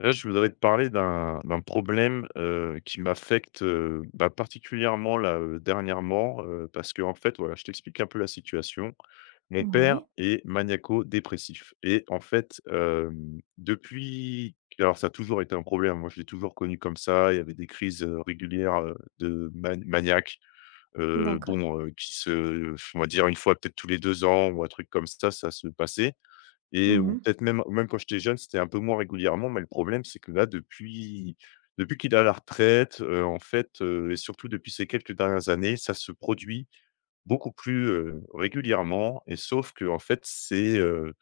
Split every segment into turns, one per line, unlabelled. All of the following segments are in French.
Là, je voudrais te parler d'un problème, qui m'affecte, bah, particulièrement là, dernièrement, parce que en fait, voilà, je t'explique un peu la situation. Mon père
Ouais,
est maniaco-dépressif et en fait, depuis alors ça a toujours été un problème, moi je l'ai toujours connu comme ça. Il y avait des crises, régulières, de maniaque,
d'accord.
bon, qui se on va dire une fois peut-être tous les 2 ans ou un truc comme ça se passait et ou
Mhm,
peut-être même quand j'étais jeune, c'était un peu moins régulièrement, mais le problème, c'est que là, depuis qu'il est à la retraite, en fait, et surtout depuis ces quelques dernières années, ça se produit beaucoup plus, régulièrement et sauf que en fait, euh,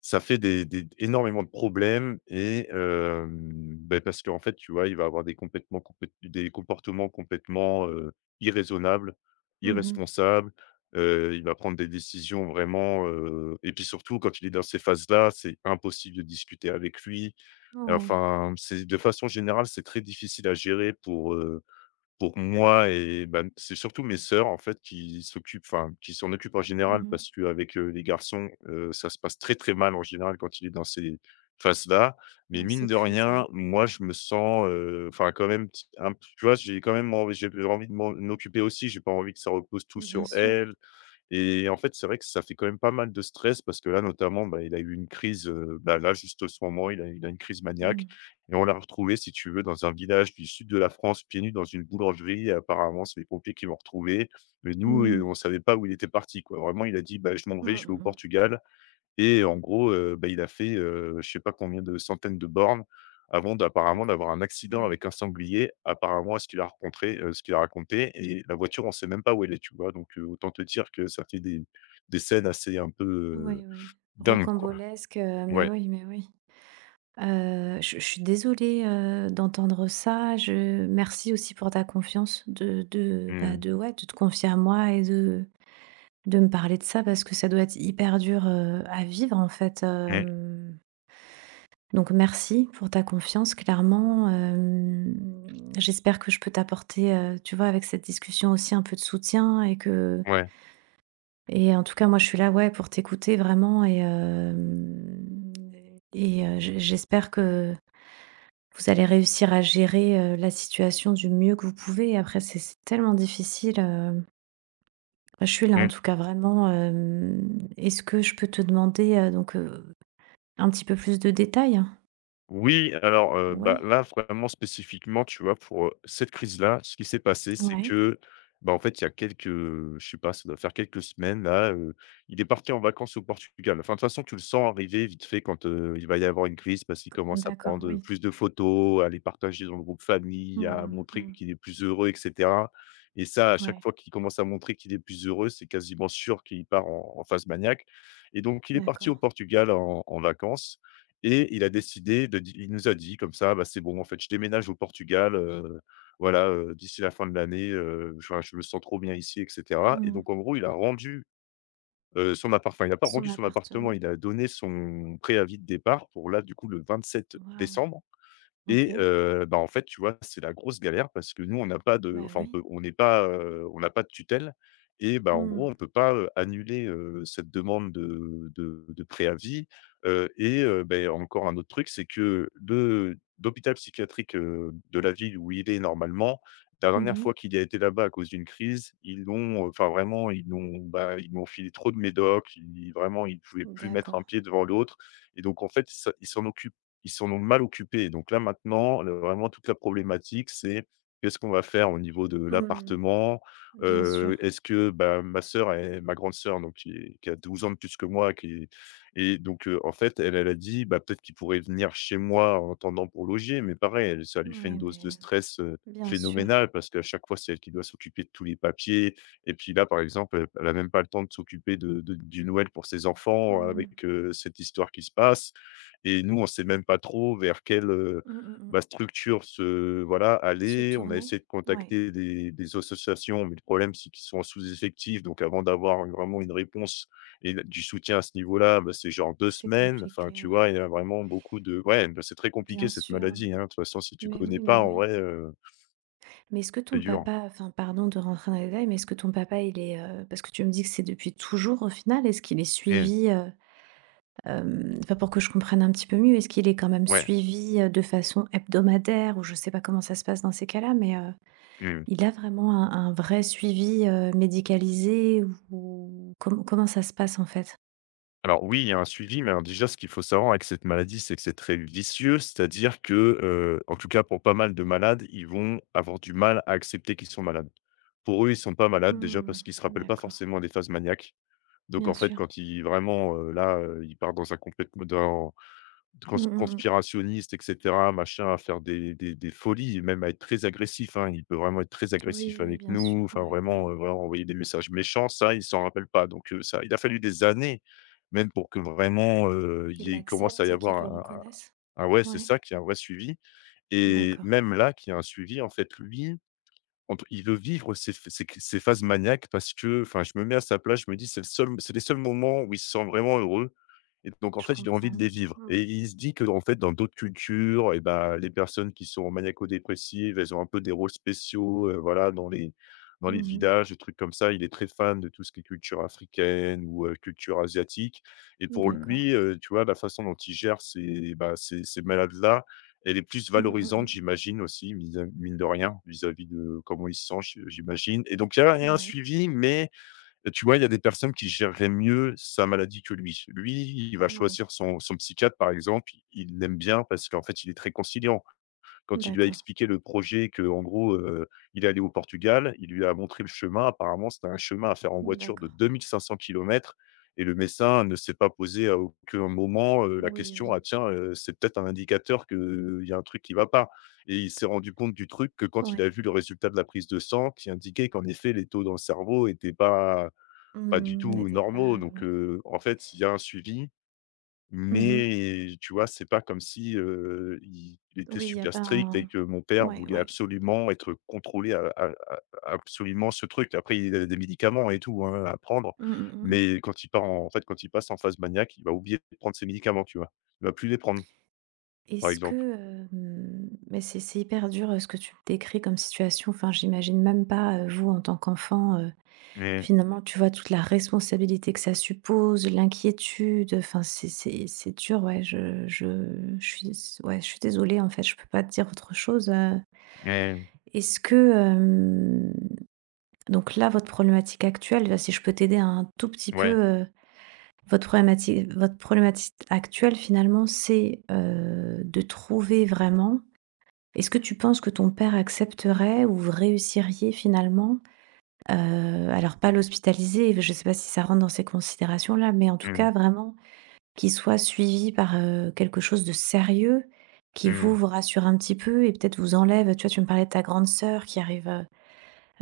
ça fait des énormément de problèmes et beh, parce qu'en fait, tu vois, il va avoir des comportements complètement, irraisonnables,
mhm. Mmh
irresponsables, il va prendre des décisions vraiment, et puis surtout quand il est dans ces phases-là, c'est impossible de discuter avec lui.
mh. Ouais.
Enfin, c'est de façon générale, c'est très difficile à gérer pour moi et bah, c'est surtout mes sœurs, en fait, qui s'en occupent en général
Mmh.
parce qu'avec, les garçons, ça se passe très, très mal en général quand il est dans ces phases-là. Mais
Dans
mine
ces
de
crises, ouais.
rien, moi, je me sens, enfin, quand même, t un p tu vois, j'ai envie de m'en occuper aussi. J'ai pas envie que ça repose tout
Bien
sur
sûr.
elles. Et en fait, c'est vrai que ça fait quand même pas mal de stress parce que là, notamment, bah, il a eu une crise, bah, là, juste en ce moment, il a une crise maniaque
Mmh.
et on l'a retrouvé, si tu veux, dans un village du sud de la France, pieds nus dans une boulangerie et apparemment, c'est les pompiers qui l'ont retrouvé. Mais nous,
Mmh.
on savait pas où il était parti, quoi. Vraiment, il a dit: «Bah, je m'en
Mmh
vais,
mh,
je vais au
mmh.
Portugal». Et en gros, bah, il a fait, je sais pas combien de centaines de bornes avant d'avoir un
Incroyable.
accident
Ouais.
avec un sanglier, apparemment à ce qu'il a rencontré, ce qu'il a raconté et la voiture, on sait même pas où elle est, tu vois? Donc autant te dire que ça fait des scènes assez un peu,
Oui, oui.
dingues, quoi.
Rocambolesque, mais
Ouais.
oui, mais oui. Je suis désolée, d'entendre ça. Je merci aussi pour ta confiance de de,
Mmh
bah,
mh.
de ouais, de te confier à moi et de me parler de ça parce que ça doit être hyper dur, à vivre en fait,
Mmh.
hem. Donc merci pour ta confiance, clairement, hem, j'espère que je peux t'apporter, tu vois, avec cette discussion aussi un peu de soutien et que
Ouais.
et en tout cas, moi, je suis là, ouais, pour t'écouter vraiment et hem et j'espère que vous allez réussir à gérer, la situation du mieux que vous pouvez. Après c'est tellement difficile, bah, je suis là, en
Mmh.
tout cas, vraiment, hem, est-ce que je peux te demander, donc un petit peu plus de détails?
Oui, alors, bah,
Ouais,
là, vraiment spécifiquement, tu vois, pour, cette crise-là, ce qui s'est passé,
ouais,
bah, en fait, il y a quelques, je sais pas, ça doit faire quelques semaines là, il est parti en vacances au Portugal. Enfin, de toute façon, tu le sens arriver vite fait quand, il va y avoir une crise parce qu'il commence à
d'accord,
prendre,
oui.
plus de photos, à les partager dans le groupe famille, à
Mmh
montrer
mh.
qu'il est plus heureux et cetera et ça, à chaque
Ouais,
fois qu'il commence à montrer qu'il est plus heureux, c'est quasiment sûr qu'il part en phase maniaque et donc il est parti au
d'accord.
Portugal en vacances. Et il a décidé de di il nous a dit comme ça: «Bah, c'est bon en fait, je déménage au Portugal, voilà, d'ici la fin de l'année, enfin, je me sens trop bien ici» et cetera. Et
Mmh.
donc en gros, il a rendu, son appart enfin, il n'a pas
Son
rendu son appartement,
appartement?
il a donné son préavis de départ pour là, du coup, le 27
Waouh!
décembre.
OK.
Et bah, en fait, tu vois, c'est la grosse galère parce que nous,
Bah, oui.
on n'est pas, on n'a pas de tutelle et bah, en gros,
Mmh.
on ne peut pas, annuler, cette demande de de préavis, et beh, encore un autre truc, c'est que le l'hôpital psychiatrique, de la ville où il est normalement, la dernière
Mmh.
fois qu'il a été là-bas à cause d'une crise, ils l'ont, enfin, vraiment, ils l'ont, bah, ils m'ont filé trop de médocs, ils vraiment, il pouvaient plus mettre
D'accord.
un pied devant l'autre et donc en fait, il s'en occupe ils s'en ont mal occupés. Donc là, maintenant, le vraiment toute la problématique, c'est qu'est-ce qu'on va faire au niveau de
Mmh.
l'appartement?
Bien sûr.
Est-ce que, bah, ma grande sœur, donc qui a 12 ans de plus que moi, qui est et donc en fait, elle a dit: «Bah, peut-être qu'il pourrait venir chez moi en attendant pour loger», mais pareil, elle ça lui fait
Ouais,
une dose de
mais
stress,
bien sûr.
phénoménale parce qu'à chaque fois, c'est elle qui doit s'occuper de tous les papiers et puis là, par exemple, elle a même pas le temps de s'occuper de du Noël pour ses enfants
Mmh.
avec, cette histoire qui se passe et nous, on sait même pas trop vers quelle,
Mmh mh mh.
bah, structure se voilà,
Se
aller. On a
tourner?
essayé de
Ouais,
contacter des associations, mais le problème, c'est qu'ils sont en sous-effectif, donc avant d'avoir vraiment une réponse et d du soutien à ce niveau-là, bah, c'est genre deux
c'est
semaines. Enfin,
compliqué,
tu
ouais.
vois, il y a vraiment beaucoup de ouais, bah, c'est très compliqué
Bien
cette
sûr.
maladie, hein. De toute façon, si tu
Mais
connais
oui, mais
pas, en
oui.
vrai,
Mais est-ce que
c'est
ton
dur.
papa enfin, pardon de rentrer dans les détails, mais est-ce que ton papa, il est, parce que tu me dis que c'est depuis toujours au final, est-ce qu'il est
Mmh.
suivi, hem, enfin, pour que je comprenne un petit peu mieux, est-ce qu'il est quand même
Ouais.
suivi, de façon hebdomadaire ou je sais pas comment ça se passe dans ces cas-là, mais,
Mmh.
il a vraiment un vrai suivi, médicalisé ou comment ça se passe en fait?
Alors oui, il y a un suivi, mais alors déjà, ce qu'il faut savoir avec cette maladie, c'est que c'est très vicieux, c'est-à-dire que, en tout cas pour pas mal de malades, ils vont avoir du mal à accepter qu'ils sont malades. Pour eux, ils sont pas malades, déjà
Mmh,
parce qu'ils se rappellent pas
d'accord,
forcément des phases maniaques. Donc
bien
en fait,
sûr.
quand ils vraiment, là, ils partent dans un complètement dans Cons
Mmh mh mh.
conspirationniste et cetera, machin, à faire des folies et même à être très agressif, hein. Il peut vraiment être très
Oui,
agressif
oui, oui,
avec
bien sûr,
nous, enfin
ouais, ouais.
vraiment, vraiment envoyer des messages méchants, ça, il s'en rappelle pas donc ça il a fallu des années, même pour que vraiment, il
Qu'ils
y ait commence à
l'acceptent
y
et
avoir
qu'ils le
un
reconnaissent?
un un ouais, c'est
Ouais,
ça, qu'il y ait un vrai suivi et
d'accord,
même là, qu'il y ait un suivi, en fait, lui, entre il veut vivre ses ph ses ses phases maniaques parce que, enfin, je me mets à sa place, je me dis: c'est les seuls moments où il se sent vraiment heureux». Et donc en
je
fait, il a envie de
comprends.
les vivre
Mmh.
et il se dit que en fait, dans d'autres cultures eh ben, les personnes qui sont maniaco-dépressives, elles ont un peu des rôles spéciaux, voilà, dans les
Mmh.
villages, des trucs comme ça. Il est très fan de tout ce qui est culture africaine ou, culture asiatique et pour
D'accord.
lui, tu vois, la façon dont il gère ces, bah, ces malades-là, elle est plus
Mmh mh
valorisante, j'imagine aussi, vis mine de rien, vis-à-vis de comment il se sent, j'imagine et donc il y a il y
mh.
a un
Ouais,
suivi mais et tu vois, il y a des personnes qui géreraient mieux sa maladie que lui. Lui, il va
oui,
choisir son psychiatre, par exemple, il l'aime bien parce qu'en fait, il est très conciliant. Quand il lui a
d'accord,
expliqué le projet que en gros, il est allé au Portugal, il lui a montré le chemin. Apparemment, c'était un chemin à faire en voiture de
d'accord.
2 500 kilomètres. Et le médecin ne s'est pas posé à aucun moment, la
Oui,
question:
oui,
«Ah tiens, c'est peut-être un indicateur qu'il y a un truc qui va pas» et il s'est rendu compte du truc que quand il
ouais.
a vu le résultat de la prise de sang qui indiquait qu'en effet les taux dans le cerveau n'étaient pas pas du
Mmh,
tout
n'était pas,
normaux donc
ouais.
en fait, il y a un suivi,
Mmh mh.
mais tu vois, c'est pas comme si, il était
Oui, il y a
super
pas
strict et
un
que mon père
ouais,
voulait
ouais.
absolument être contrôlé à absolument ce truc. Après, il a des médicaments et tout, hein, à prendre,
Mmh mh, mmh.
mais quand il passe en phase maniaque, il va oublier de prendre ses médicaments, tu vois? Il va plus les prendre, par
Est-ce
exemple.
que, hem, mais c'est hyper dur, ce que tu décris comme situation. Enfin, j'imagine même pas, vous, en tant qu'enfant,
Mmh,
finalement, tu vois, toute la responsabilité que ça suppose, l'inquiétude, enfin, c'est dur, ouais, je suis s ouais, je suis désolée, en fait, je peux pas te dire autre chose.
mmh,
Est-ce que, hem, donc là, votre problématique actuelle, là, si je peux t'aider un tout petit
ouais.
peu, heu. Votre problématique actuelle finalement, c'est, de trouver vraiment est-ce que tu penses que ton père accepterait ou vous réussiriez finalement, alors pas l'hospitaliser, je ne sais pas si ça rentre dans ces considérations-là, mais en tout cas
Mmh,
vraiment qu'il soit suivi par, quelque chose de sérieux qui vous,
mmh,
vous rassure un petit peu et peut-être vous enlève, tu vois, tu me parlais de ta grande sœur qui arrive,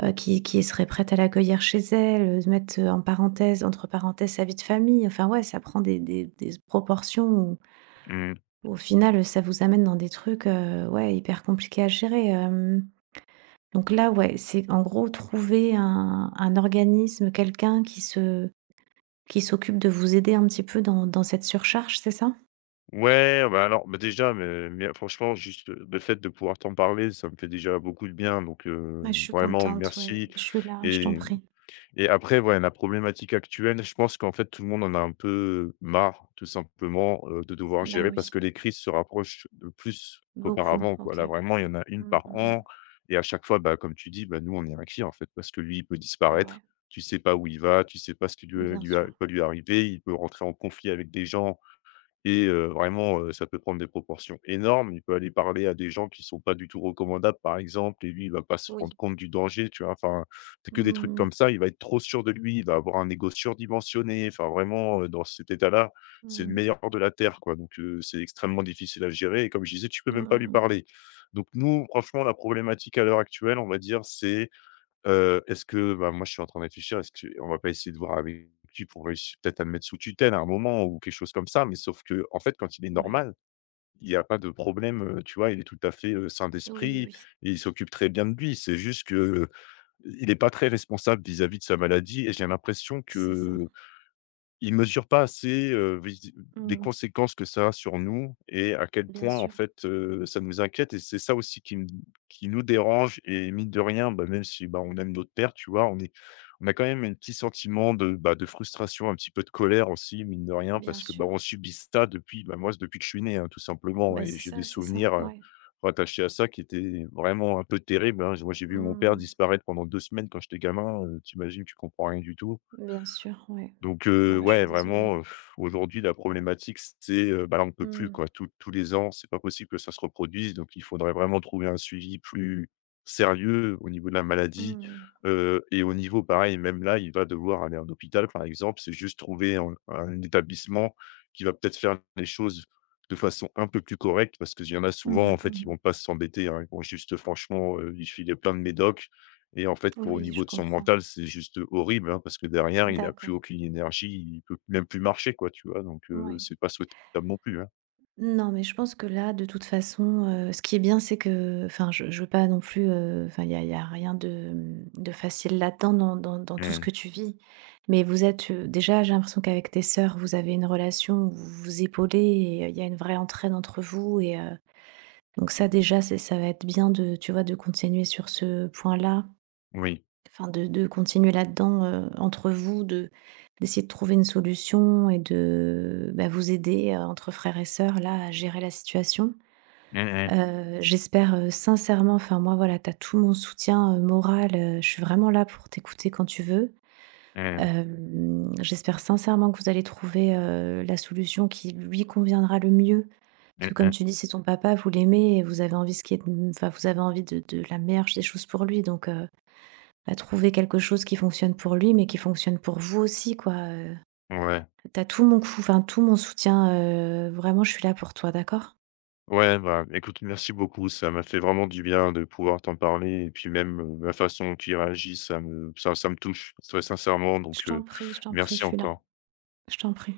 qui serait prête à l'accueillir chez elle, de mettre, en parenthèse entre parenthèses sa vie de famille. Enfin, ouais, ça prend des proportions où
mmh.
au final, ça vous amène dans des trucs, ouais, hyper compliqués à gérer, hem, donc là, ouais, c'est en gros trouver un organisme, quelqu'un qui se qui s'occupe de vous aider un petit peu dans cette surcharge, c'est ça?
Ouais, bah, alors, bah, déjà, mais franchement, juste, le fait de pouvoir t'en parler, ça me fait déjà beaucoup de bien donc
Bah, je suis
vraiment
contente, ouais,
merci
je suis là, je t'en
et
prie.
et après, ouais, la problématique actuelle, je pense qu'en fait, tout le monde en a un peu marre, tout simplement, de devoir
Bah,
gérer parce
oui,
que les crises se rapprochent de plus
beaucoup,
qu'auparavant, quoi.
OK.
Là, vraiment, il y en a une
Mmh, mmh
par
mh.
an et à chaque fois, bah, comme tu dis, bah, nous, on est inquiets, en fait, parce que lui, il peut
Bah, ouais,
disparaître. Tu sais pas où il va, tu sais pas ce qui
bien sûr.
lui arriver, il peut rentrer en conflit avec des gens et vraiment, ça peut prendre des proportions énormes. Il peut aller parler à des gens qui sont pas du tout recommandables, par exemple, et lui, il va pas se rendre
Oui.
compte du danger, tu vois? Enfin, c'est que des trucs
Mmh
comme
mh.
ça. Il va être trop sûr de lui, il va avoir un ego surdimensionné. Enfin, vraiment, dans cet état-là, c'est le
Mmh.
meilleur de la terre, quoi, donc c'est extrêmement difficile à gérer et comme je disais, tu peux
Mmh
même pas
mh,
lui
mmh.
parler. Donc nous, franchement, la problématique à l'heure actuelle, on va dire, c'est est-ce que bah, moi, je suis en train de réfléchir, est-ce qu'on va pas essayer de voir avec lui pour réussir peut-être à le mettre sous tutelle à un moment ou quelque chose comme ça? Mais sauf qu'en fait, quand il est
Ouais.
normal, il y a pas de problème, tu vois? Il est tout à fait, sain
Oui,
d'esprit
oui,
et il s'occupe très bien de lui. C'est juste que, il est pas très responsable vis-à-vis de sa maladie et j'ai l'impression
c'est ça.
que ils mesurent pas assez, visi les
Mmh.
conséquences que ça a sur nous et à quel
Bien
point, en
sûr,
fait, ça nous inquiète et c'est ça aussi qui nous dérange et mine de rien, bah, même si, bah, on aime notre père, tu vois? On a quand même un petit sentiment de, bah, de frustration, un petit peu de colère aussi, mine de rien,
bien
parce que, bah,
sûr.
on subit ça depuis, bah, moi, depuis que je suis né, hein, tout simplement
Bah,
et j'ai des
c'est ça,
souvenirs,
ouais.
rattachés à ça qui étaient vraiment un peu terribles, hein. Moi, j'ai vu mon père
Mmh.
disparaître pendant 2 semaines quand j'étais gamin, tu imagines, tu comprends rien du tout.
Bien sûr, ouais.
Donc
Bah, je suis
ouais,
désolée.
vraiment, aujourd'hui, la problématique, c'est, bah, là, on ne peut plus,
Mmh.
quoi. Tous les ans, c'est pas possible que ça se reproduise, donc il faudrait vraiment trouver un suivi plus sérieux au niveau de la maladie,
Mmh mh.
et au niveau pareil, même là, il va devoir aller en hôpital, par exemple. C'est juste trouver un établissement qui va peut-être faire les choses de façon un peu plus correcte parce qu'il y en a
Mmh
souvent, en fait, ils
mmh.
vont pas s'embêter, hein. Ils vont juste franchement, lui filer plein de médocs et en fait, pour au
Oui, je
niveau de son
comprends.
mental, c'est juste horrible, hein, parce que derrière, il a plus
D'accord,
aucune énergie, il peut même plus marcher, quoi, tu vois? Donc,
ouais.
c'est pas souhaitable non plus, hein.
Non, mais je pense que là, de toute façon, ce qui est bien, c'est que enfin, je veux pas non plus, enfin, il y a rien de, mmh, de facile là-dedans dans tout ce
Mmh,
que tu vis. Mais vous êtes, déjà, j'ai l'impression qu'avec tes sœurs, vous avez une relation où vous vous épaulez et il y a une vraie entraide entre vous et donc ça, déjà, c'est ça va être bien de tu vois, de continuer sur ce point-là,
oui.
enfin, de continuer là-dedans, entre vous, de d'essayer de trouver une solution et de, bah, vous aider, entre frères et sœurs, là, à gérer la situation.
Mmh mh.
J'espère, sincèrement enfin moi voilà, tu as tout mon soutien, moral, je suis vraiment là pour t'écouter quand tu veux.
Mmh.
Hem, j'espère sincèrement que vous allez trouver, la solution qui lui conviendra le mieux. Parce que
Mmh
comme
mh.
tu dis, c'est ton papa, vous l'aimez et vous avez envie ce qui est de enfin vous avez envie de la meilleure des choses pour lui donc bah, trouver quelque chose qui fonctionne pour lui, mais qui fonctionne pour vous aussi quoi.
Ouais.
Tu tout mon cou enfin tout mon soutien, vraiment je suis là pour toi, d'accord?
Ouais, bah, écoute, merci beaucoup. Ça m'a fait vraiment du bien de pouvoir t'en parler et puis même, la façon dont tu réagis, ça me touche très sincèrement,
Je
donc,
t'en prie, je t'en prie, je
merci
suis là.
encore.
Je t'en prie.